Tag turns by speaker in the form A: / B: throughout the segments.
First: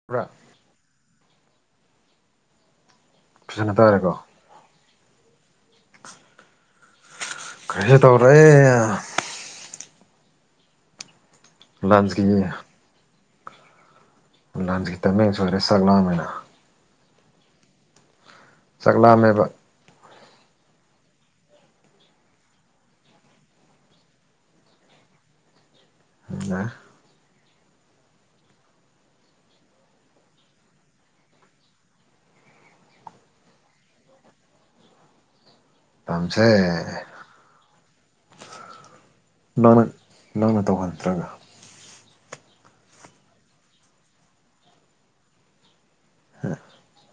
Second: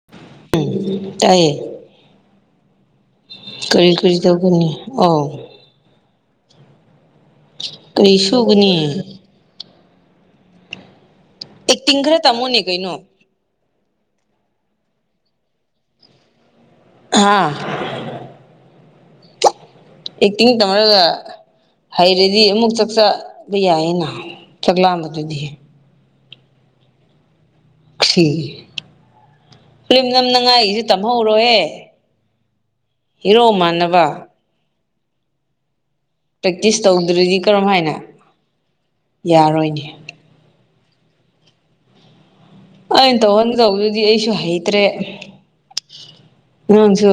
A: [unintelligible]
B: ꯎꯝ ꯇꯥꯏꯌꯦ
A: ꯐꯖꯅ
B: ꯀꯔꯤ ꯀꯔꯤ ꯇꯧ ꯑꯥꯎ
A: ꯀꯩꯁꯨ
B: ꯀꯔꯤ ꯁꯨꯒꯅꯤ
A: ꯇꯧꯔꯣꯏꯌꯦ
B: ꯑꯦꯛꯇꯤꯡ
A: ꯂꯟꯁꯀꯤ
B: ꯈꯔ ꯇꯝꯃꯣꯅꯦ ꯀꯩꯅꯣ
A: ꯂꯥꯟꯁꯤ ꯇꯃꯦꯡ ꯁꯣꯏꯔꯦ ꯁꯛꯂꯥꯑꯃꯦꯅ
B: ꯍꯥꯥ
A: ꯆꯥꯛ ꯂꯥꯝꯃꯦꯕ
B: ꯑꯦꯛꯇꯤꯡ ꯇꯝꯔꯒ ꯍꯩꯔꯗꯤ ꯑꯃꯨꯛ ꯆꯥꯛꯆꯥꯕ ꯌꯥꯏꯌꯦꯅ ꯆꯥꯛꯂꯥꯝꯕꯗꯨꯗꯤ
A: ꯑ
B: ꯈ꯭ꯔꯤ ꯐꯂꯤꯝ ꯅꯝꯅꯉꯥꯏ ꯑꯩꯁꯨ ꯇꯝꯍꯧꯔꯣꯍꯦ ꯍꯤꯔꯣ ꯃꯥꯟꯅꯕ
A: ꯇꯝꯁꯦ
B: ꯄ꯭ꯔꯦꯛꯇꯤꯁ ꯇꯧꯗ꯭ꯔꯗꯤ ꯀꯔꯝ ꯍꯥꯏꯅ
A: ꯅꯪꯅ
B: ꯌꯥꯔꯣꯏꯅꯤ
A: ꯅꯪꯅ ꯇꯧꯍꯟꯗ꯭ꯔꯒ
B: ꯑꯩꯅ ꯇꯧꯍꯟ ꯇꯧꯕꯗꯨꯗꯤ ꯑꯩꯁꯨ ꯍꯩꯇ꯭ꯔꯦ ꯅꯪꯁꯨ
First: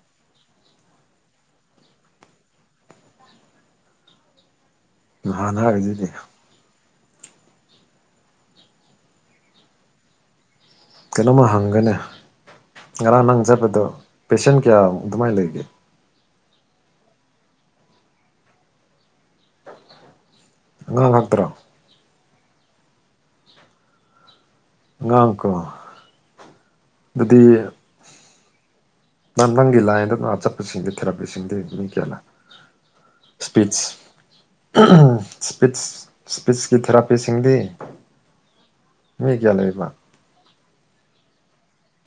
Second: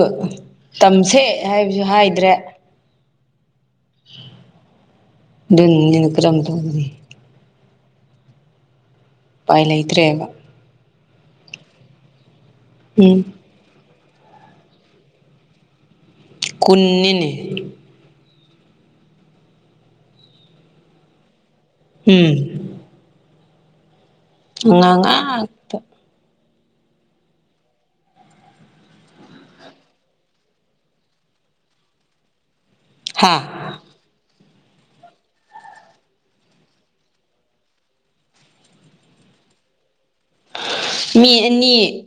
B: ꯇꯝꯁꯦ ꯍꯥꯏꯕꯁꯨ ꯍꯥꯏꯗ꯭ꯔꯦ
A: ꯅꯍꯥꯟ ꯍꯥꯏꯔꯤꯗꯨꯗꯤ
B: ꯗꯨꯅꯅꯤ ꯀꯝꯗꯅꯤ ꯎꯄꯥꯏ ꯂꯩꯇ꯭ꯔꯦꯕ
A: ꯀꯩꯅꯣꯝꯃ ꯍꯪꯒꯦꯅꯦ
B: ꯎꯝ
A: ꯉꯔꯥꯡ ꯅꯪ ꯆꯠꯕꯗꯣ ꯄꯦꯁꯦꯟ ꯀꯌꯥꯃꯨ ꯑꯗꯨꯃꯥꯏꯅ ꯂꯩꯒꯦ
B: ꯀꯨꯟꯅꯤꯅꯦ
A: ꯉꯥꯡ ꯉꯥꯛꯠꯇ꯭ꯔꯣ
B: ꯎꯝ ꯑꯉꯥꯡ
A: ꯉꯥꯡ ꯀ
B: ꯉꯥꯛꯇ
A: ꯑꯗꯨꯗꯤ ꯅ ꯅꯪꯒꯤ ꯂꯥꯏꯟꯗ ꯅ ꯆꯠꯄꯁꯤꯡꯗꯤ ꯊꯦꯔꯥꯄꯤꯁꯤꯡꯗꯤ ꯃꯤ ꯀꯌꯥꯂ
B: ꯍꯥꯥ
A: ꯏꯁꯄꯤꯁ ꯁꯄꯤꯠꯁ ꯁꯄꯤꯠꯁꯀꯤ ꯊꯦꯔꯥꯄꯤꯁꯤꯡꯗꯤ ꯃꯤꯒꯌꯥ ꯂꯩꯕ
B: ꯃꯤ ꯑꯅꯤ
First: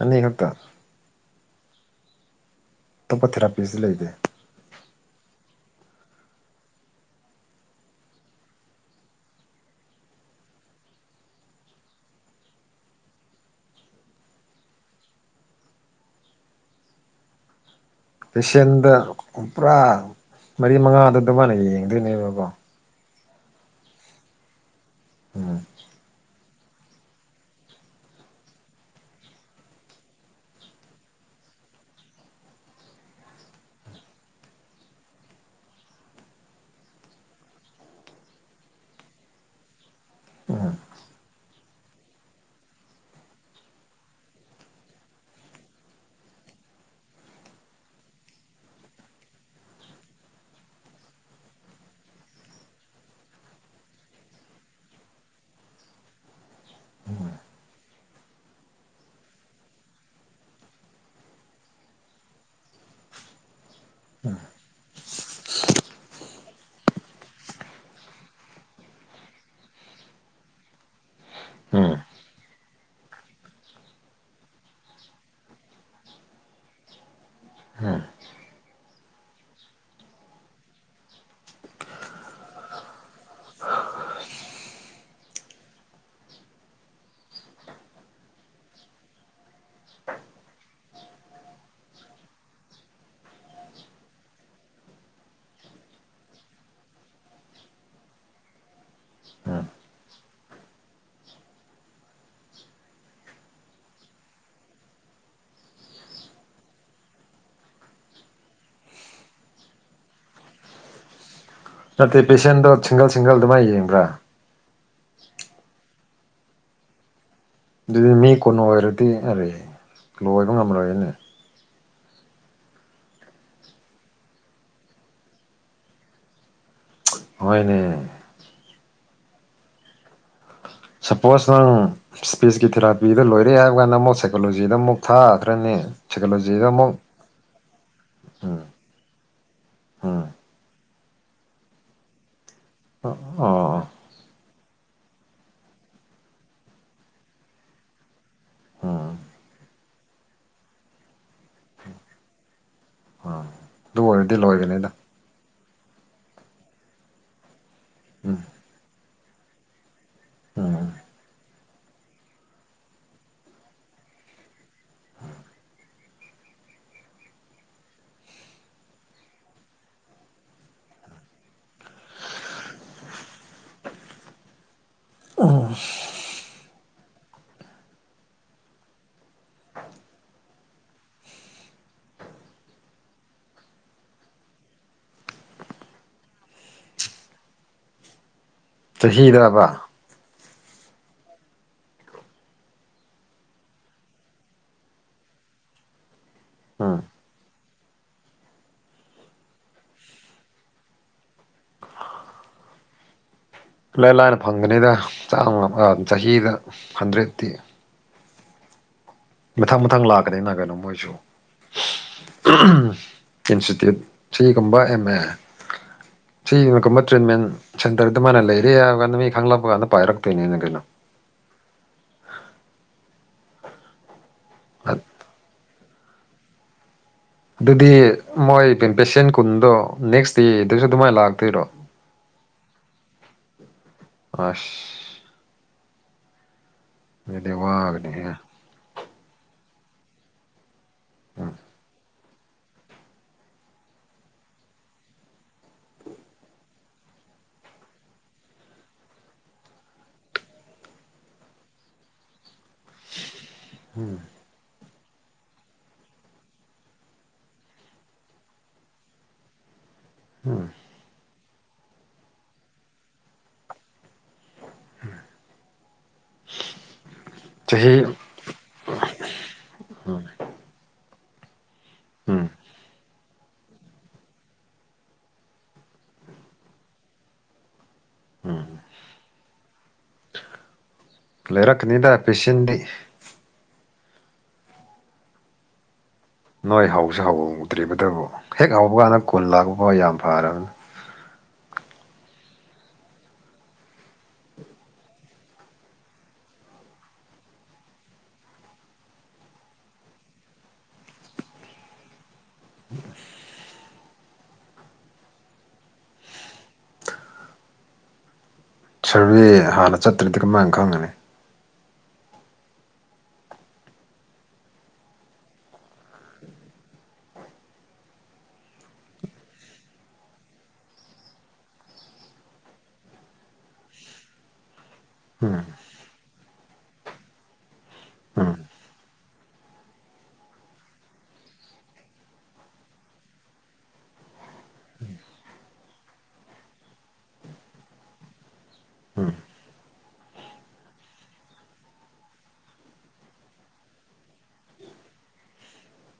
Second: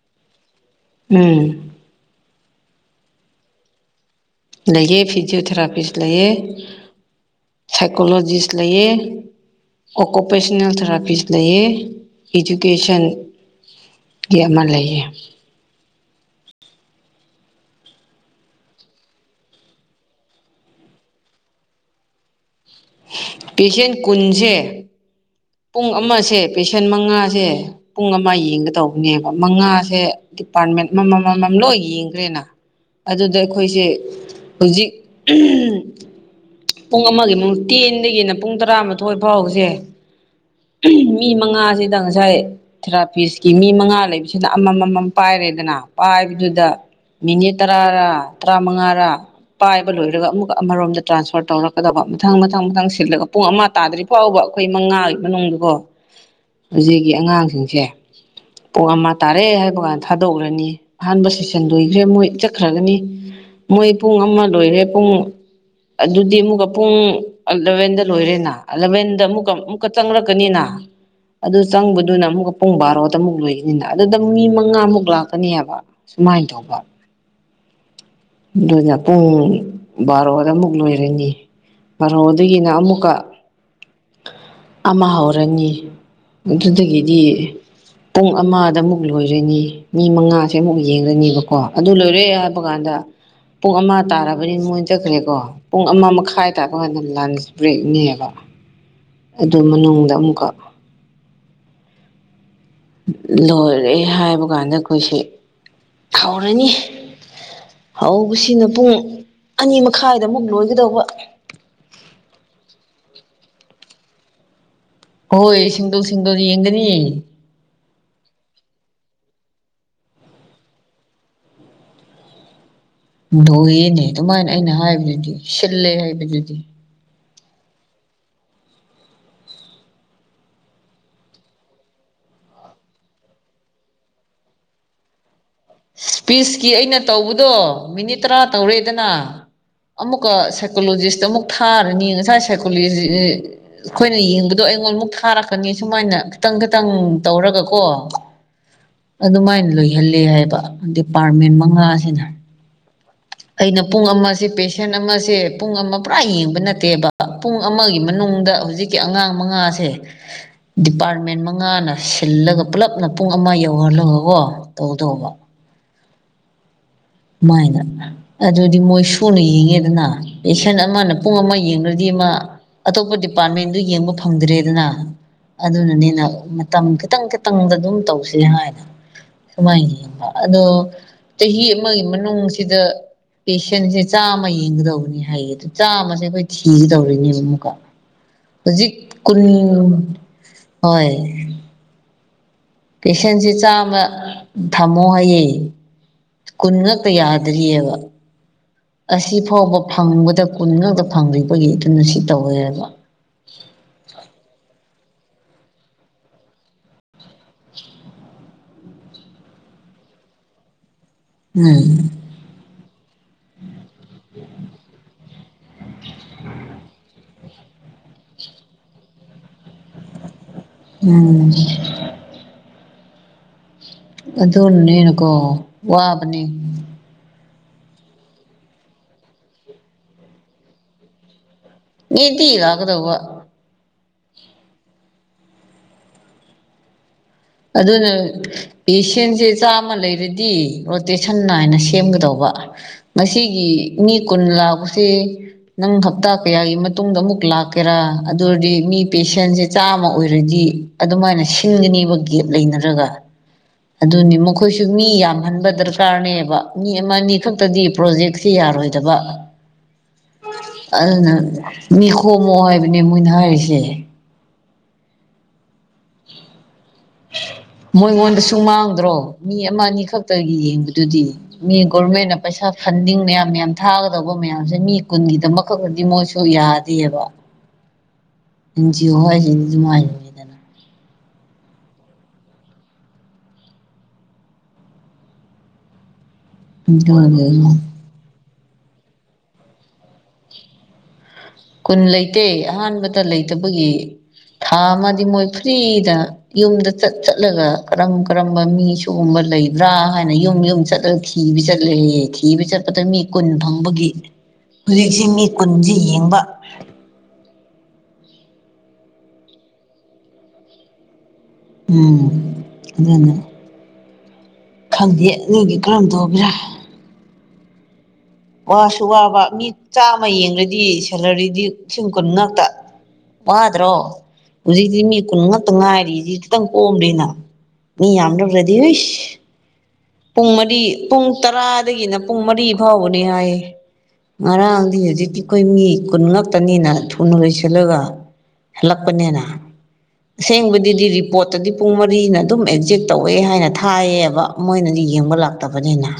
A: ꯑꯅꯤ ꯈꯛꯇ
B: ꯎꯝ
A: ꯑꯇꯣꯞꯄꯊꯦꯔꯥꯄꯤꯁꯤ ꯂꯩꯇꯦ
B: ꯂꯩꯑ ꯐꯤꯖꯤꯑꯣꯊꯦꯔꯥꯄꯤꯁ ꯂꯩꯑ ꯁꯥꯏꯀꯣꯂꯣꯖꯤꯁ ꯂꯩꯌꯦ ꯑꯣꯀꯨꯄꯦꯁꯟꯅꯜ ꯊꯦꯔꯥꯄꯤꯁ ꯂꯩꯌꯦ ꯏꯗꯨꯀꯦꯁꯟ ꯒꯤ ꯑꯃ ꯂꯩꯌꯦ
A: ꯄꯦꯁꯦꯟꯗ ꯄꯨꯔꯥ ꯃꯔꯤ ꯃꯉꯥꯗꯨ ꯑꯗꯨꯃꯥꯏꯅ ꯌꯦꯡꯗꯣꯏꯅꯦꯕꯀꯣ
B: ꯄꯦꯁꯦꯟ ꯀꯨꯟꯁꯦ
A: ꯎꯝ
B: ꯄꯨꯡ ꯑꯃꯁꯦ ꯄꯦꯁꯦꯟ ꯃꯉꯥꯁꯦ ꯄꯨꯡ ꯑꯃ ꯌꯦꯡꯒꯗꯧꯕꯅꯦꯕ ꯃꯉꯥꯁꯦ ꯗꯤꯄꯥꯔꯠꯃꯦꯟ ꯑꯃꯃꯝ ꯑꯃꯃꯝ ꯂꯣꯏ ꯌꯦꯡꯈ꯭ꯔꯦꯅ ꯑꯗꯨꯗ ꯑꯩꯈꯣꯏꯁꯦ ꯍꯧꯖꯤꯛ ꯄꯨꯡ ꯑꯃꯒꯤ ꯃ ꯇꯦꯟꯗꯒꯤꯅ ꯄꯨꯡ ꯇꯔꯥꯃꯥꯊꯣꯏ ꯐꯥꯎꯁꯦ
A: ꯎꯝ
B: ꯃꯤ ꯃꯉꯥꯁꯤꯗ ꯉꯁꯥꯏ ꯊꯦꯔꯥꯄꯤꯁꯀꯤ ꯃꯤ ꯃꯉꯥ ꯂꯩꯕꯁꯤꯅ ꯑꯃꯃꯝ ꯑꯃꯃꯝ ꯄꯥꯏꯔꯦꯗꯅ ꯄꯥꯏꯕꯗꯨꯗ ꯃꯤꯅꯤꯠ ꯇꯔꯥꯔꯥ ꯇꯔꯥꯃꯉꯥꯔꯥ ꯀꯣ ꯂꯣꯏꯔꯒ ꯑꯃꯨꯛꯀ ꯑꯃꯔꯣꯝꯗ ꯇ꯭ꯔꯥꯟꯁꯐꯔ ꯇꯧꯔꯛꯀꯗꯕ ꯃꯊꯪ ꯃꯊꯪ ꯃꯊꯪ ꯁꯤꯜꯂꯒ ꯄꯨꯡ ꯑꯃ ꯇꯥꯗꯔꯤ ꯑꯐꯥꯎꯕ ꯑꯩꯈꯣꯏ ꯃꯉꯥꯒꯤ ꯃꯅꯨꯡꯗꯀꯣ ꯍꯧꯖꯤꯛꯒꯤ ꯑꯉꯥꯡꯁꯤꯡꯁꯦ ꯄꯣꯛ ꯑꯃ ꯇꯥꯔꯦ ꯍꯥꯏꯕ ꯀꯥꯟꯗ ꯊꯥꯗꯣꯛꯎꯈ꯭ꯔꯅꯤ ꯑꯍꯥꯟꯕ ꯁꯦꯁꯟ ꯂꯣꯏꯈ꯭ꯔꯦ ꯃꯣꯏ ꯆꯠꯈ꯭ꯔꯒꯅꯤ ꯃꯣꯏ ꯄꯨꯡ ꯑꯃ ꯂꯣꯏꯔꯦ ꯄꯨꯡ ꯑꯗꯨꯗꯤ ꯑꯃꯨꯛꯀꯥ ꯄꯨꯡ ꯑꯂꯚꯦꯟꯗ ꯂꯣꯏꯔꯦꯅꯥ ꯑꯂꯚꯦꯟꯗ ꯑꯃꯨꯛꯀꯥ ꯑꯃꯨꯛꯀꯥ ꯆꯪꯂꯛꯀꯥꯅꯤꯅ ꯑꯗꯨ
A: ꯎꯝ
B: ꯆꯪꯕꯗꯨꯅ ꯑꯃꯨꯛꯀꯥ ꯄꯨꯡ ꯕꯥꯔꯣ ꯇꯥꯃꯨꯛ ꯂꯣꯏꯒꯅꯤꯅ ꯑꯗꯨꯗ ꯃꯤ ꯃꯉꯥꯃꯨꯛ ꯂꯥꯛꯀꯅꯦꯕ ꯁꯨꯃꯥꯏꯅ ꯇꯧꯕ
A: ꯎꯝ
B: ꯑꯗꯨꯅ ꯄꯨꯡ ꯕꯥꯔꯣꯗ ꯑꯃꯨꯛ ꯂꯣꯏꯔꯅꯤ ꯕꯥꯔꯣꯗꯒꯤꯅ ꯑꯃꯨꯛꯀꯥ ꯑꯃ ꯍꯧꯔꯅꯤ ꯑꯗꯨꯗꯒꯤꯗꯤ ꯄꯨꯡ ꯑꯃꯗ ꯑꯃꯨꯛ ꯂꯣꯏꯔꯅꯤ ꯃꯤ ꯃꯉꯥꯁꯦ ꯑꯃꯨꯛ ꯌꯦꯡꯉꯅꯤꯕꯀꯣ ꯑꯗꯨ ꯂꯣꯏꯔꯦ [unintelligible] ꯀꯥꯟꯗ ꯄꯨꯡ ꯑꯃ ꯇꯥꯔꯕꯅꯤꯅ ꯃꯣꯏ ꯆꯠꯈ꯭ꯔꯦꯀꯣ ꯄꯨꯡ ꯑꯃ ꯃꯈꯥꯏ ꯇꯥꯕ ꯀꯥꯟꯗ ꯂꯥꯟꯁ ꯕ꯭ꯔꯦꯛꯅꯦꯕ ꯑꯗꯨ
A: ꯎꯝ
B: ꯃꯅꯨꯡꯗ ꯑꯃꯨꯛꯀꯥ ꯂꯣꯏꯔꯦ ꯍꯥꯏꯕ ꯀꯥꯟꯗ ꯑꯩꯈꯣꯏꯁꯦ ꯍꯧꯎꯔꯅꯤ ꯍꯧꯕꯁꯤꯅ ꯄꯨꯡ ꯑꯅꯤ ꯃꯈꯥꯏꯗ ꯑꯃꯨꯛ ꯂꯣꯏꯒꯗꯧꯕ
A: ꯅꯠꯇꯦ ꯄꯦꯁꯦꯟꯗꯣ ꯁꯤꯡꯒꯜ ꯁꯤꯡꯒꯜꯗꯨꯃꯥꯏ ꯌꯦꯡꯕ꯭ꯔꯥ
B: ꯍꯣꯏ ꯁꯤꯡꯒꯜ ꯁꯤꯡꯒꯜ ꯌꯦꯡꯒꯅꯤ
A: ꯑꯗꯨꯗꯤ ꯃꯤ ꯀꯨꯟ ꯑꯣꯏꯔꯗꯤ ꯑꯔꯦ ꯂꯣꯏꯕ ꯉꯝꯔꯣꯏꯅꯦ
B: ꯂꯣꯏꯌꯦꯅꯦ ꯑꯗꯨꯃꯥꯏꯅ ꯑꯩꯅ ꯍꯥꯏꯕꯗꯨꯗꯤ ꯁꯤꯜꯂꯦ ꯍꯥꯏꯕꯗꯨꯗꯤ
A: ꯍꯣꯅꯦ ꯁꯄꯣꯁ ꯅꯪ ꯁ꯭ꯄꯦꯁꯀꯤ ꯊꯦꯔꯥꯄꯤꯗ ꯂꯣꯏꯔꯦ ꯍꯥꯏꯕ ꯀꯥꯟꯗ ꯑꯃꯨꯛ ꯁꯥꯏꯀꯣꯂꯣꯖꯤꯗ ꯑꯃꯨꯛ ꯊꯥꯒꯗ꯭ꯔꯥꯅꯦ
B: ꯏꯁꯄꯤꯁꯀꯤ ꯑꯩꯅ ꯇꯧꯕꯗꯣ ꯃꯤꯅꯤꯠ ꯇꯔꯥ
A: ꯎꯝ
B: ꯇꯧꯔꯦꯗꯅ
A: ꯎꯝ
B: ꯑꯃꯨꯛꯀꯥ ꯁꯥꯏꯀꯣꯂꯣꯖꯤꯁꯇꯥ ꯑꯃꯨꯛ ꯊꯥꯔꯅꯤ ꯉꯁꯥꯏ ꯁꯥꯏꯀꯣꯂꯣꯖꯤ
A: ꯑꯣ ꯑꯣ
B: ꯑꯩꯈꯣꯏꯅ ꯌꯦꯡꯕꯗꯣ ꯑꯩꯉꯣꯟꯗ ꯑꯃꯃꯨꯛ ꯊꯥꯔꯛꯀꯥꯅꯤ ꯁꯨꯃꯥꯏꯅ ꯈꯤꯇꯪ ꯈꯤꯇꯪ ꯇꯧꯔꯒꯀꯣ
A: ꯎꯝ
B: ꯑꯗꯨꯃꯥꯏꯟ ꯂꯣꯏꯍꯜꯂꯦ ꯍꯥꯏꯕ ꯗꯤꯄꯥꯔꯠꯃꯦꯟ ꯃꯉꯥꯁꯤꯅ ꯑꯩꯅ
A: ꯑꯗꯨ
B: ꯄꯨꯡ
A: ꯑꯣꯏꯔꯗꯤ
B: ꯑꯃꯁꯦ ꯄꯦꯁꯦꯟ
A: ꯂꯣꯏꯒꯅꯤꯗ
B: ꯑꯃꯁꯦ ꯄꯨꯡ ꯑꯃ ꯄꯨꯔꯥ ꯌꯦꯡꯕ ꯅꯠꯇꯦꯕ ꯄꯨꯡ ꯑꯃꯒꯤ
A: ꯎꯝ
B: ꯃꯅꯨꯡꯗ ꯍꯧꯖꯤꯛꯀꯤ ꯑꯉꯥꯡ ꯃꯉꯥꯁꯦ ꯗꯤꯄꯥꯔꯠꯃꯦꯟ ꯃꯉꯥꯅ ꯁꯤꯜꯂꯒ ꯄꯨꯂꯞꯅ ꯄꯨꯡ ꯑꯃ ꯌꯧꯍꯜꯂꯒꯀꯣ ꯇꯧꯗꯧꯕ ꯃꯥꯏꯅ ꯑꯗꯨꯗꯤ ꯃꯣꯏ ꯁꯨꯅ ꯌꯦꯡꯉꯦꯗꯅ ꯄꯦꯁꯦꯟ ꯑꯃꯅ ꯄꯨꯡ ꯑꯃ ꯌꯦꯡ ꯔꯥꯗꯤ ꯃꯥ ꯑꯇꯣꯞꯄ ꯗꯤꯄꯥꯔꯠꯃꯦꯟꯗꯨ ꯌꯦꯡꯕ ꯐꯪꯗ꯭ꯔꯦꯗꯅ
A: ꯎꯝ
B: ꯑꯗꯨꯅꯅꯤꯅ ꯃꯇꯝ ꯈꯤꯇꯪ ꯈꯤ ꯇꯪꯗ ꯑꯗꯨꯝ ꯇꯧꯁꯤ ꯍꯥꯏꯅ ꯁꯨꯃꯥꯏꯅ ꯌꯦꯡꯕ ꯑꯗꯣ ꯆꯍꯤ ꯑꯃꯒꯤ ꯃꯅꯨꯡꯁꯤꯗ ꯄꯦꯁꯦꯟꯁꯦ ꯆꯥꯝꯃ ꯌꯦꯡꯒꯗꯧꯕꯅꯤ ꯍꯥꯏꯌꯦ ꯑꯗꯨ ꯆꯥꯃꯁꯦ ꯑꯩꯈꯣꯏ ꯊꯤꯒꯗꯧꯔꯤꯅꯦꯕ ꯑꯃꯨꯛꯀꯥ ꯍꯧꯖꯤꯛ ꯀꯨꯟ
A: ꯆꯍꯤꯗꯕ
B: ꯍꯣꯏ ꯄꯦꯁꯦꯟꯁꯦ ꯆꯥꯝꯃ ꯊꯝꯃꯣ ꯍꯥꯏꯌꯦ ꯀꯨꯟ
A: ꯎꯝ
B: ꯉꯛꯇꯥ ꯌꯥꯗ꯭ꯔꯤꯑꯕ ꯑꯁꯤ ꯐꯥꯎꯕ ꯐꯪꯕꯗ ꯀꯨꯟ ꯉꯛꯇꯥ ꯐꯪꯗ꯭ꯕꯒꯤ ꯑꯗꯨꯅ ꯁꯤ ꯇꯧꯋꯦꯕ
A: ꯏꯂꯥꯏ ꯂꯥꯏꯅ ꯐꯪꯒꯅꯤꯗ ꯆꯥꯡ ꯆꯍꯤꯗ ꯍꯟꯗ꯭ꯔꯦꯠꯇꯤ ꯃꯊꯪ ꯃꯊꯪ ꯂꯥꯛꯀꯅꯤ ꯅꯥ ꯒꯩꯅꯣ ꯃꯣꯏꯁꯨ
B: ꯎꯝ
A: ꯏꯟꯁꯇꯤꯇ꯭ꯌꯨꯠ ꯁꯤꯒꯨꯝꯕ ꯑꯦꯝ ꯃꯦ ꯁꯤꯅ ꯀꯨꯝꯕ ꯇ꯭ꯔꯤꯠꯃꯦꯟ ꯁꯦꯟꯇꯔꯗ ꯃꯥꯅ ꯂꯩꯔꯦ ꯍꯥꯏꯕ ꯀꯥꯟꯗ ꯃꯤ ꯈꯪꯂꯛꯄ ꯀꯥꯟꯗ ꯄꯥꯏꯔꯛꯇꯣꯏꯅꯦꯅ ꯀꯩꯅꯣ
B: ꯎꯝ ꯑꯗꯨꯅꯅꯦꯅꯀꯣ ꯋꯥꯕꯅꯤ
A: ꯑꯗꯨꯗꯤ ꯃꯣꯏ ꯄꯦꯁꯦꯟ ꯀꯨꯟꯗꯣ ꯅꯦꯛꯁ ꯗꯦꯗꯁꯨ ꯑꯗꯨꯃꯥꯏꯟ ꯂꯥꯛꯇꯣꯏꯔꯣ
B: ꯆꯦꯄꯤ ꯂꯥꯛꯒꯗꯧꯕ
A: ꯑꯁ ꯑꯗꯨꯗꯤ
B: ꯑꯗꯨꯅ
A: ꯋꯥꯒꯅꯤꯍꯦ
B: ꯄꯦꯁꯦꯟꯁꯦ ꯆꯥꯝꯃ ꯂꯩꯔꯗꯤ ꯔꯣꯇꯦꯁꯟ ꯅꯥꯏꯅ ꯁꯦꯝꯒꯗꯧꯕ ꯉꯁꯤꯒꯤ ꯃꯤ ꯀꯨꯟ ꯂꯥꯛꯄꯁꯤ ꯅꯪ ꯍꯞꯇꯥ ꯀꯌꯥꯒꯤ ꯃꯇꯨꯡꯗ ꯑꯃꯨꯛ ꯂꯥꯛꯀꯦꯔꯥ ꯑꯗꯨ ꯑꯣꯏꯔꯗꯤ ꯃꯤ ꯄꯦꯁꯦꯟꯁꯦ ꯆꯥꯝꯃ ꯑꯣꯏꯔꯗꯤ ꯑꯗꯨꯃꯥꯏꯅ ꯁꯤꯟꯒꯅꯦꯕ ꯒꯦꯠ ꯂꯩꯅꯔꯒ
A: ꯎꯝ
B: ꯑꯗꯨꯅꯤ ꯃꯈ ꯑꯩꯈꯣꯏꯁꯨ ꯃꯤ ꯌꯥꯝꯍꯟꯕ ꯗꯔꯀꯥꯔꯅꯦꯕ ꯃꯤ ꯑꯃ ꯑꯅꯤ ꯈꯛꯇꯗꯤ ꯄ꯭ꯔꯣꯖꯦꯛꯁꯦ ꯌꯥꯔꯣꯏꯗꯕ [unintelligible]
A: ꯎꯝ
B: ꯑꯗꯨꯅ ꯃꯤ ꯈꯣꯝꯃꯣ ꯍꯥꯏꯕꯅꯦ ꯃꯣꯏꯅ ꯍꯥꯏꯔꯤꯁꯦ
A: [unintelligible] ꯆꯍꯤ
B: ꯃꯣꯏ ꯒꯣꯟꯗꯁꯨ ꯁꯨꯃꯥꯡꯗ꯭ꯔꯣ ꯃꯤ ꯑꯃ ꯑꯅꯤ ꯈꯛꯇꯒꯤ ꯌꯦꯡꯕꯗꯨꯗꯤ ꯃꯤ ꯒꯣꯔꯃꯦꯟꯅ
A: ꯎꯝ
B: ꯄꯩꯁꯥ ꯐꯟꯗꯤꯡ ꯃꯌꯥꯝ ꯃꯌꯥꯝ ꯊꯥꯒꯗꯧꯕ ꯃꯌꯥꯝꯁꯦ ꯃꯤ ꯀꯨꯟꯒꯤꯗꯃꯛꯈꯛꯇꯗꯤ ꯃꯣꯏꯁꯨ ꯌꯥꯗꯦꯕ
A: ꯎꯝ
B: ꯑꯦꯟ ꯖꯤ ꯑꯣ ꯍꯥꯏꯒ ꯑꯗꯨ ꯃꯥꯏ
A: ꯂꯩꯔꯛꯀꯅꯤꯗ ꯄꯦꯁꯦꯟꯗꯤ ꯅꯣꯏ ꯍꯧꯁꯤ
B: ꯑꯗꯨꯃꯥꯏꯅꯅꯤꯗꯅ
A: ꯍꯧꯗ꯭ꯔꯤꯕꯇꯕꯨ ꯍꯦꯛ ꯍꯧꯕꯀꯥꯟꯗ ꯀꯨꯟ ꯂꯥꯛꯄꯐꯥꯎ ꯌꯥꯝ ꯐꯔꯕꯅꯤ
B: ꯀꯨꯟ ꯂꯩꯇꯦ ꯑꯍꯥꯟꯕꯗ ꯂꯩꯇꯕꯒꯤ ꯊꯥ ꯑꯃꯗꯤ ꯃꯣꯏ ꯐ꯭ꯔꯤꯗ ꯌꯨꯝꯗ ꯆꯠ ꯆꯠꯂꯒ ꯀꯔꯝ ꯀꯔꯝꯕ ꯃꯤ ꯁꯤꯒꯨꯝꯕ ꯂꯩꯕ꯭ꯔꯥ ꯍꯥꯏꯅ ꯌꯨꯝ ꯌꯨꯝ ꯆꯠꯂ ꯊꯤ ꯊꯤꯕꯤ ꯆꯠꯂꯦ ꯊꯤꯕ ꯆꯠꯄꯗ ꯃꯤ ꯀꯨꯟ ꯐꯪꯕꯒꯤ ꯍꯧꯖꯤꯛꯁꯤ ꯃꯤ ꯀꯨꯟꯁꯤ ꯌꯦꯡꯕ
A: ꯁꯔꯚꯦ ꯍꯥꯟꯅ ꯆꯠꯇ꯭ꯔꯗꯤ ꯀꯃꯥꯏꯅ ꯈꯪꯒꯅꯤ
B: ꯎꯝ ꯑꯗꯨꯅꯦ ꯈꯪꯗꯦ ꯅꯣꯏꯒꯤ ꯀꯔꯝ ꯇꯧꯒꯦꯔꯥ ꯋꯥꯁꯨ ꯋꯥꯕ ꯃꯤ ꯆꯥꯝꯃ ꯌꯦꯡꯉꯗꯤ ꯁꯦꯂꯔꯤꯗꯤ ꯂꯤꯁꯤꯡ ꯀꯨꯟ ꯉꯥꯛꯇ ꯋꯥꯗ꯭ꯔꯣ ꯍꯧꯖꯤꯛꯗꯤ ꯃꯤ ꯀꯨꯟ
A: ꯎꯝ
B: ꯉꯥꯛꯇ ꯉꯥꯏꯔꯤꯁꯤ ꯈꯤꯇꯪ ꯀꯣꯝꯗ꯭ꯔꯤꯅ ꯃꯤ
A: ꯎꯝ
B: ꯌꯥꯝꯗꯕ꯭ꯔꯥ ꯑꯢ ꯄꯨꯡ ꯃꯔꯤ ꯄꯨꯡ ꯇꯔꯥꯗꯒꯤꯅ ꯄꯨꯡ ꯃꯔꯤ ꯐꯥꯎꯕꯅꯤ ꯍꯥꯏꯌꯦ ꯉꯔꯥꯡꯗꯤ ꯍꯧꯖꯤꯛꯇꯤ ꯑꯩꯈꯣꯏ ꯃꯤ ꯀꯨꯟ ꯉꯥꯛꯇ ꯅꯤꯅ ꯊꯨꯅ ꯂꯣꯏꯁꯤꯜꯂꯒ
A: ꯎꯝ
B: ꯍꯜꯂꯛꯄꯅꯤꯅ ꯑꯁꯦꯡꯕꯗꯨꯗꯤ ꯔꯤꯄꯣꯔꯠꯇꯗꯤ ꯄꯨꯡ ꯃꯔꯤꯅ ꯑꯗꯨꯝ ꯑꯦꯛꯖꯦꯛ ꯇꯧꯋꯦ ꯍꯥꯏꯅ ꯊꯥꯏꯌꯦꯕ ꯃꯣꯏꯅꯗꯤ ꯌꯦꯡꯕ ꯂꯥꯛꯇꯕꯅꯤꯅ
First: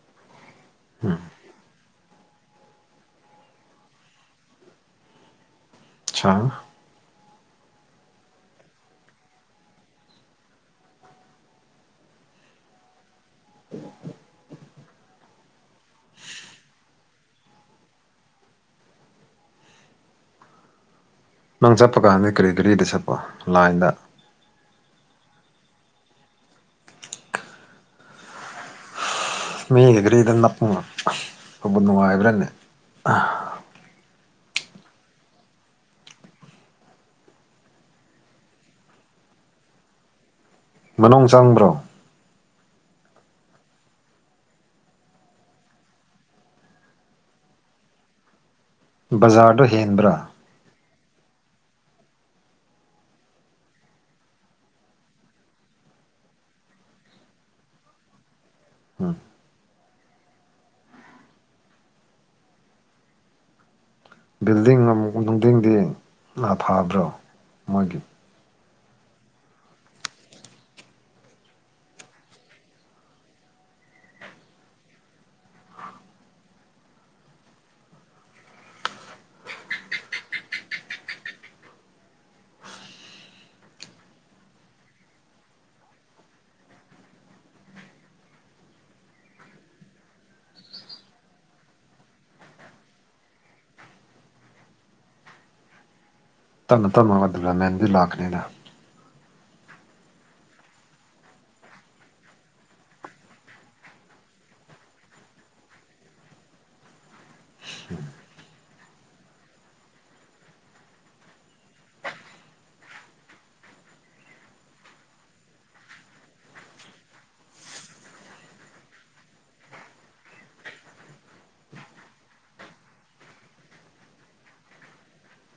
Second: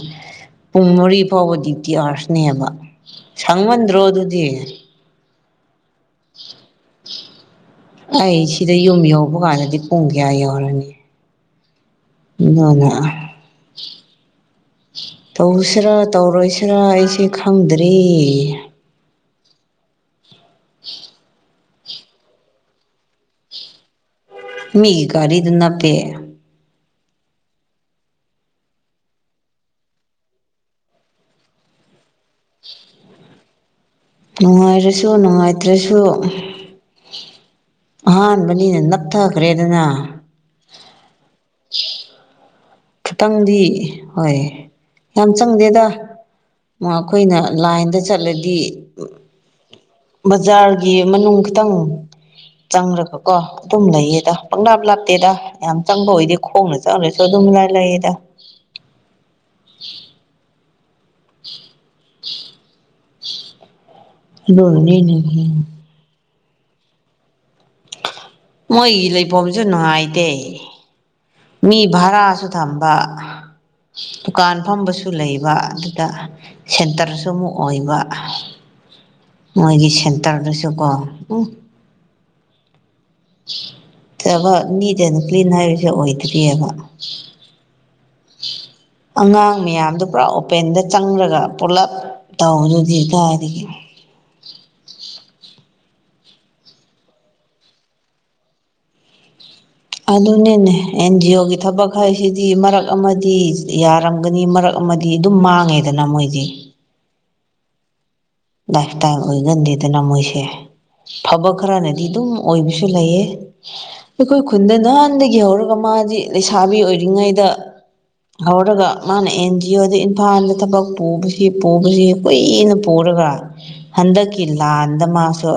B: ꯄꯨꯡ ꯃꯔꯤ ꯐꯥꯎꯕ ꯗ꯭ꯌꯨꯇꯤ ꯑꯥꯔꯁꯅꯦꯕ ꯁꯪꯃꯟꯗ꯭ꯔꯣ ꯑꯗꯨꯗꯤ
A: ꯁꯥꯛꯉꯦ
B: ꯑꯩ ꯁꯤꯗ ꯌꯨꯝ ꯌꯧꯕ ꯀꯥꯟꯗꯗꯤ ꯄꯨꯡ ꯀꯌꯥ ꯌꯧꯔꯅꯤ ꯑꯗꯨꯅ ꯇꯧꯁꯤꯔꯥ ꯇꯧꯔꯣꯏꯁꯤꯔꯥ ꯑꯩꯁꯦ ꯈꯪꯗ꯭ꯔꯤ [unintelligible]
A: ꯅꯪ ꯆꯠꯄ ꯀꯥꯟꯗ ꯀꯔꯤ ꯒꯥꯔꯤꯗ ꯆꯠꯄ ꯂꯥꯏꯟꯗ
B: ꯃꯤꯒꯤ ꯒꯥꯔꯤꯗ ꯅꯞꯄꯦ
A: ꯃꯤꯒꯤ ꯒꯥꯔꯤꯗ ꯅꯞꯄꯨꯡꯕ ꯑꯕ ꯅꯨꯡꯉꯥꯏꯕ꯭ꯔꯅꯦ
B: ꯅꯨꯡꯉꯥꯏꯔꯁꯨ ꯅꯨꯡꯉꯥꯏꯇ꯭ꯔꯁꯨ ꯑꯍꯥꯟꯕꯅꯤꯅ ꯅꯞꯊꯈ꯭ꯔꯦꯗꯅ
A: ꯃꯅꯨꯡ ꯆꯪꯕ꯭ꯔꯣ
B: ꯈꯤꯇꯪꯗꯤ ꯍꯣꯏ ꯌꯥꯝ ꯆꯪꯗꯦꯗ ꯑꯈꯣꯏꯅ ꯂꯥꯏꯟꯗ ꯆꯠꯂꯗꯤ
A: ꯕꯖꯥꯔꯗꯣ ꯍꯦꯟꯕ꯭ꯔꯥ
B: ꯕꯖꯥꯔꯒꯤ ꯃꯅꯨꯡ ꯈꯤꯇꯪ ꯆꯪꯔꯒ ꯀꯣ ꯑꯗꯨꯝ ꯂꯩꯌꯦꯗ ꯄꯪꯪꯂꯥꯞ ꯂꯥꯞꯇꯦꯗ ꯌꯥꯝ ꯆꯪꯕ ꯑꯣꯏꯗꯦ ꯈꯣꯡꯅ ꯆꯪ꯭ꯔꯁꯨ ꯑꯗꯨꯝ ꯢꯂꯥꯢ ꯂꯥꯢꯔꯦꯗ
A: ꯎꯝ
B: [inaudible]
A: ꯕꯤꯜꯗꯤꯡ ꯑꯃꯨꯛ
B: ꯑꯗꯨꯅꯅꯤꯅꯦ
A: ꯅꯨꯡꯗꯤꯡꯗꯤ ꯐꯕ꯭ꯔꯣ ꯃꯣꯏꯒꯤ
B: ꯃꯣꯏꯒꯤ ꯂꯩꯐꯝꯁꯨ ꯅꯨꯡꯉꯥꯏꯇꯦ ꯃꯤ ꯚꯔꯥꯁꯨ ꯊꯝꯕ ꯗꯨꯀꯥꯟ ꯐꯝꯕꯁꯨ ꯂꯩꯕ ꯑꯗꯨꯗ ꯁꯦꯟꯇꯔꯁꯨ ꯑꯃꯨꯛ ꯑꯣꯏꯕ ꯃꯣꯏꯒꯤ ꯁꯦꯟꯇꯔꯗꯨꯁꯨ ꯀꯣ ꯎꯝ ꯊꯕꯛ ꯃꯤꯗꯅ ꯀ꯭ꯂꯤꯟ ꯍꯥꯏꯕꯁꯦ ꯑꯣꯏꯗ꯭ꯔꯤꯑꯦꯕ ꯎ [inaudible] ꯑꯉꯥꯡ ꯃꯌꯥꯝꯗꯨ ꯄꯨꯔꯥꯞ ꯑꯣꯄꯦꯟꯗ ꯆꯪꯔꯒ ꯄꯨꯂꯞ ꯇꯧꯕꯨꯗꯤ ꯀꯗꯥꯢꯗꯒꯤ
A: ꯇꯞꯅ ꯇꯞꯅ ꯗꯤꯕꯂꯞꯃꯦꯟꯗꯨ ꯂꯥꯛꯀꯅꯤꯅ
B: ꯑꯗꯨꯅꯤꯅꯦ ꯑꯦꯟ ꯖꯤ ꯑꯣꯒꯤ ꯊꯕꯛ ꯍꯥꯏꯁꯤꯗꯤ ꯃꯔꯛ ꯑꯃꯗꯤ ꯌꯥꯔꯝꯒꯅꯤ ꯃꯔꯛ ꯑꯃꯗꯤ ꯗꯤ ꯑꯗꯨꯝ ꯃꯥꯡꯉꯦꯗꯅ ꯃꯣꯏꯗꯤ ꯂꯥꯏꯐ ꯇꯥꯏꯜ ꯑꯣꯏꯒꯟꯗꯦꯗꯅ ꯃꯣꯏꯁꯦ ꯐꯕ ꯈꯔꯅꯗꯤ ꯑꯗꯨꯝ ꯑꯣꯏꯕꯁꯨ ꯂꯩꯌꯦ ꯑꯩꯈꯣꯏ ꯈꯨꯟꯗ ꯅꯍꯥꯟꯗꯒꯤ ꯍꯧꯔꯒ ꯃꯥꯗꯤ ꯂꯩꯁꯥꯕꯤ ꯑꯣꯏꯔꯤꯉꯩꯗ ꯍꯧꯔꯒ ꯃꯥꯅ ꯑꯦꯟ ꯖꯤ ꯑꯣꯗ ꯏꯝꯐꯥꯜꯗ ꯊꯕꯛ ꯄꯨꯕꯁꯤ ꯄꯨꯕꯁꯤ ꯀꯨꯏꯅ ꯄꯨꯔꯒ ꯍꯟꯗꯛꯀꯤ ꯂꯥꯟꯗ ꯃꯥꯁꯨ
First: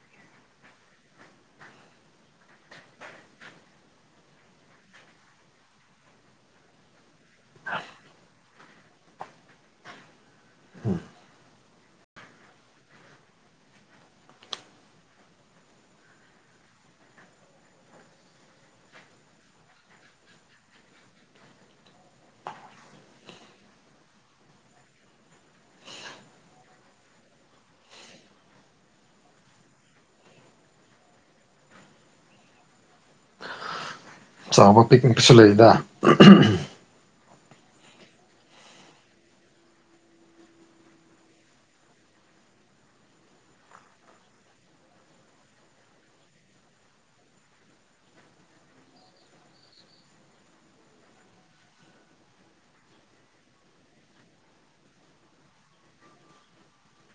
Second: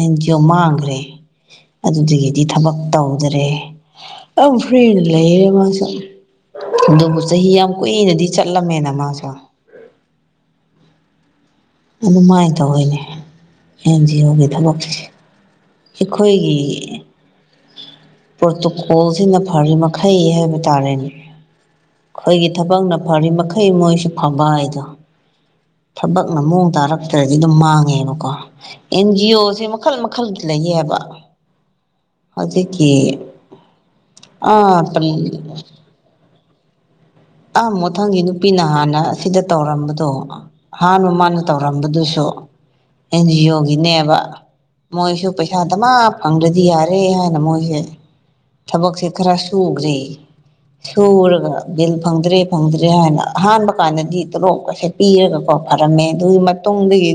B: ꯑꯦꯟꯖꯤꯑꫭ ꯃꯥꯡꯈ꯭ꯔꯦ ꯑꯗꯨꯗꯒꯤꯗꯤ ꯊꯕꯛ ꯇꯧꯗ꯭ꯔꯦ ꯑꯗꯨꯝ ꯐ꯭ꯔꯤꯗ ꯂꯩꯌꯦ ꯃꯥꯁꯨ ꯑꯗꯨꯕꯨ ꯆꯍꯤ ꯌꯥꯝ ꯀꯨꯏꯅꯗꯤ ꯆꯠꯂꯝꯃꯦꯅ ꯃꯥꯁꯨ ꯑꯗꯨꯃꯥꯏꯅ ꯇꯧꯋꯤꯅꯦ ꯑꯦꯟ ꯖꯤ ꯑꯣꯒꯤ ꯊꯕꯛꯁ‌ꯦ ꯑꯩꯈꯣꯏꯒꯤ ꯄ꯭ꯔꯣꯇꯨꯀꯣꯜꯁꯤꯅ ꯐꯔꯤ ꯃꯈꯩ ꯍꯥꯏꯕ ꯇꯥꯔꯦꯅꯦ ꯑꯩꯈꯣꯏꯒꯤ ꯊꯕꯛꯅ ꯐꯔꯤ ꯃꯈꯩ ꯃꯣꯏꯁꯨ ꯐꯥꯕ ꯍꯥꯏꯗꯣ ꯊꯕꯛꯅ ꯃꯑꯣꯡ ꯇꯥꯔꯛꯇ꯭ꯔꯗꯤ ꯑꯗꯨꯝ ꯃꯥꯡꯉꯦꯕꯀꯣ ꯑꯦꯟꯖꯤ ꯑꯣꯁꯦ ꯃꯈꯜ ꯃꯈꯜ ꯂꯩꯌꯦꯕ ꯑꯗꯥꯀꯤ
A: ꯆꯥꯎꯕ ꯄꯤꯛꯕꯁꯨ ꯂꯩꯗ
B: ꯑꯥ ꯃꯊꯪꯒꯤ ꯅꯨꯄꯤꯅ ꯍꯥꯟꯅ ꯑꯁꯤꯗ ꯇꯧꯔꯝꯕꯗꯣ ꯍꯥꯟꯅ ꯃꯥꯃꯡꯗ ꯇꯧꯔꯝꯕꯗꯨꯁꯨ ꯑꯦꯟꯖꯤ ꯑꯣꯒꯤꯅꯦꯕ ꯃꯣꯏꯁꯨ ꯄꯩꯁꯥ ꯗꯃꯥ ꯐꯪꯗ꯭ꯔꯗꯤ ꯌꯥꯔꯦ ꯍꯥꯏꯅ ꯃꯣꯏꯁꯦ ꯊꯕꯛꯁꯦ ꯈꯔ ꯁꯨꯒ‍꯭ꯔ‌ꯦ ꯁꯨꯔꯒ ꯕꯤꯜ ꯐꯪꯗ꯭ꯔꯦ ꯐꯪꯗ꯭ꯔꯦ ꯍꯥꯏꯅ ꯑꯍꯥꯟꯕ ꯀꯥꯟꯗꯗꯤ ꯇꯣꯂꯣꯞꯀꯁꯦ ꯄꯤꯔꯒ ꯀꫭ ꯐꯔꯝꯃꯦ ꯑꯗꯨ ꯃꯇꯨꯡ ꯃꯇꯨꯡꯗꯒꯤ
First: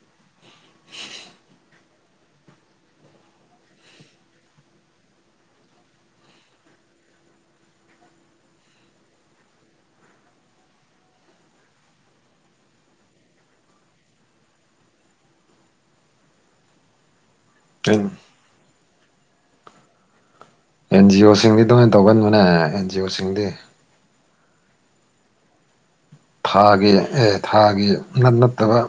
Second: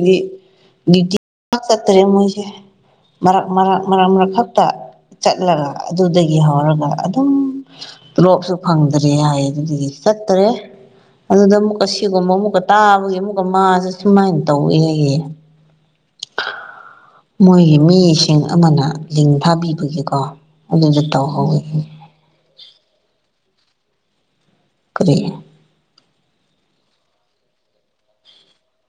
B: ꯗꯤ ꯇꯤ ꯄꯥꯛ ꯆꯠꯇ꯭ꯔꯦ ꯃꯣꯏꯁꯦ ꯃꯔꯛ ꯃꯔꯛ ꯃꯔꯛ ꯃꯔꯛ ꯈꯛꯇ ꯆꯠꯂꯒ ꯑꯗꯨꯗꯒꯤ ꯍꯧꯔꯒ ꯑꯗꯨꯝ ꯇꯣꯂꯣꯞꯁꯨ ꯐꯪꯗ꯭ꯔꯦ ꯍꯥꯏ ꯑꯗꯨꯒꯤ ꯆꯠꯇꯔꯦ ꯑꯗꯨꯗ ꯑꯃꯨꯛꯀ ꯁꯤꯒꯨꯝꯕ ꯑꯃꯨꯛꯀ ꯇꯥꯕꯒꯤ ꯑꯃꯨꯛꯀ ꯃꯥꯁꯦ ꯁꯨꯃꯥꯏꯅ ꯇꯧꯋꯦ ꯍꯥꯏꯌꯦ ꯃꯣꯏꯒꯤ
A: ꯑꯦꯟ
B: ꯃꯤꯁꯤꯡ ꯑꯃꯅ ꯂꯤꯡ ꯊꯥꯕꯤꯕꯒꯤꯀꯣ
A: ꯑꯦꯟ ꯖꯤ ꯑꯣ ꯁꯤꯡꯒꯤꯗꫭ ꯍꯦꯟ ꯇꯧꯒꯟꯕꯅꯦ ꯑꯦꯟ ꯖꯤ ꯑꯣ ꯁꯤꯡꯗꯤ
B: ꯀꯂꯤ
A: ꯊꯥꯒꯤ ꯑ‌ꯦ ꯊꯥꯒꯤ ꯅꯠ ꯅꯠꯇꯕ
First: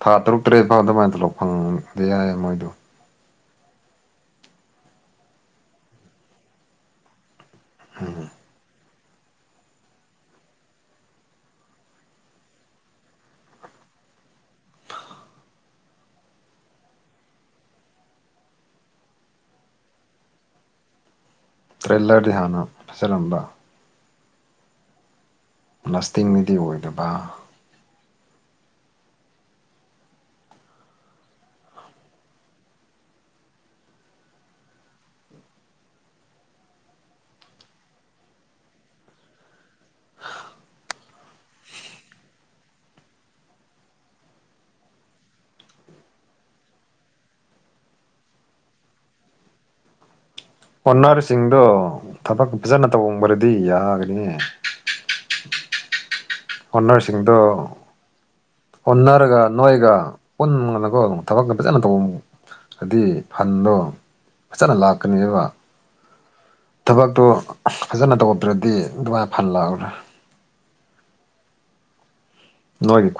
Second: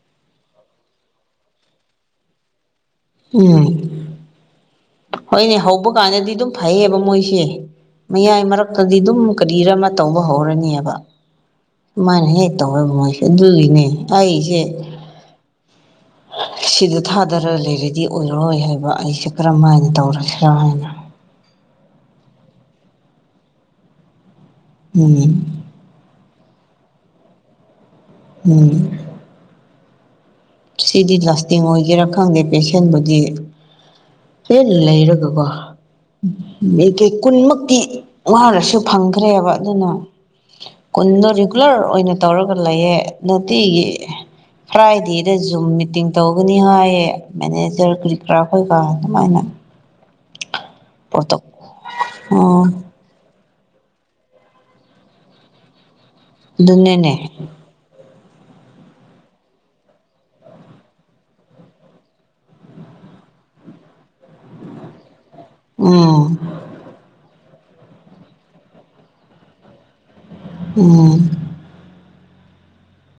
A: ꯊꯥ ꯇꯔꯨꯛ ꯇꯔꯦꯠ ꯐꯥꯎ ꯑꯗꯨꯃꯥꯏꯅ ꯇꯣꯂꯣꯞ ꯐꯪꯗꯦ ꯌꯥꯏꯌꯦ ꯃꯣꯏꯗꯣ
B: ꯎꯝ ꯍꯣꯏꯅꯦ ꯍꯧꯕ ꯀꯥꯟꯗꯗꯤ ꯑꯗꯨꯝ ꯐꯩꯌꯦꯕ ꯃꯣꯏꯁꯦ ꯃꯌꯥꯏ ꯃꯔꯛ ꯇꯗꯤ ꯑꯗꯨꯝ ꯀꯔꯤꯔ ꯑꯃ ꯇꯧꯕ ꯍꯧꯔꯅꯦꯕ ꯑꯗꯨꯃꯥꯏꯅ ꯍꯦꯛ ꯇꯧꯋ‌ꯦ ꯃꯣꯏꯁꯦ ꯑꯗꯨꯒꯤꯅꯦ ꯑꯩꯁꯦ ꯁꯤꯗ ꯊꯥꯗꯔ ꯂꯩꯔꯗꯤ ꯑꯣꯏꯔꯔꯣꯏ ꯍꯥꯏꯕ ꯑꯩꯁꯦ ꯀꯔꯝꯃꯥꯏꯅ ꯇꯧꯔꯁꯤꯔ ꯍꯥꯏꯅ
A: ꯇ꯭ꯔꯦꯂꯔꯗꯤ ꯍꯥꯟꯅ ꯐꯖꯔꯝꯕ
B: ꯎꯝ
A: ꯂꯥꯁꯇꯤꯡꯗꯤ ꯑꯣꯏꯗꯕ
B: ꯎꯝ ꯁꯤꯗꯤ ꯂꯥꯁꯇꯤꯡ ꯑꯣꯏꯒꯦꯔꯥ ꯈꯪꯗꯦ ꯄꯦꯁꯦꯟꯕꯨꯗꯤ ꯐꯨꯜ ꯂꯩꯔꯗꯧꯕ ꯃꯦꯀꯦ ꯀꯨꯟꯃꯛꯇꯤ ꯋꯥꯔꯁꯨ ꯐꯪꯈ꯭ꯔꯦꯕ ꯑꯗꯨꯅ ꯀꯨꯟꯗꯣ ꯔꯤꯒꯨꯂꯔ ꯑꯣꯏꯅ ꯇꯧꯔꯒ ꯂꯩꯌꯦ ꯅꯨꯇꯤꯒꯤ ꯐ꯭ꯔꯥꯏꯗ‌ꯦ ꯗꯦꯖꯨꯝ ꯃꯤꯇꯤꯡ ꯇꯧꯒꯅꯤ ꯍꯥꯏꯌꯦ ꯃꯦꯅꯦꯖꯔ ꯀ꯭ꯔꯤꯀ꯭ꯔꯥ ꯍꯣꯏꯒ ꯑꯗꯨꯃꯥꯏꯅ ꯄ꯭ꯔꯣꯇꯣ
A: ꯑꯣꯟꯅꯔꯁꯤꯡꯗꯣ ꯊꯕꯛ
B: ꯑꯣ
A: ꯐꯖꯅ ꯇꯧꯃ꯭ꯔꯗꯤ ꯌꯥꯒꯅꯤꯍ‌ꯦ
B: ꯑꯗꯨꯅꯤꯅꯦ
A: ꯑꯣꯅꯔꯁꯤꯡꯗꯣ ꯍꯣꯟꯅꯔꯒ ꯅꯣꯏꯒ ꯄꯨꯟꯒꯅꯀꯣ ꯊꯕꯛꯀ ꯐꯖꯅ ꯇꯧ ꯍꯥꯏꯗꯤ ꯐꯟꯗꯣ ꯐꯖꯅ ꯂꯥꯛꯀꯅꯦꯕ
B: ꯎꯝ
A: ꯊꯕꯛꯇꯨ ꯑꯁ ꯐꯖꯅ ꯇꯧꯗ꯭ꯔꯗꯤ ꯑꯗꯨꯃꯥꯏꯅ ꯐꯍꯜ ꯂꯥꯛꯎꯡꯑꯔꯣꯏ
B: ꯎꯝ
A: ꯅꯣꯏꯒꯤ ꯈꯨ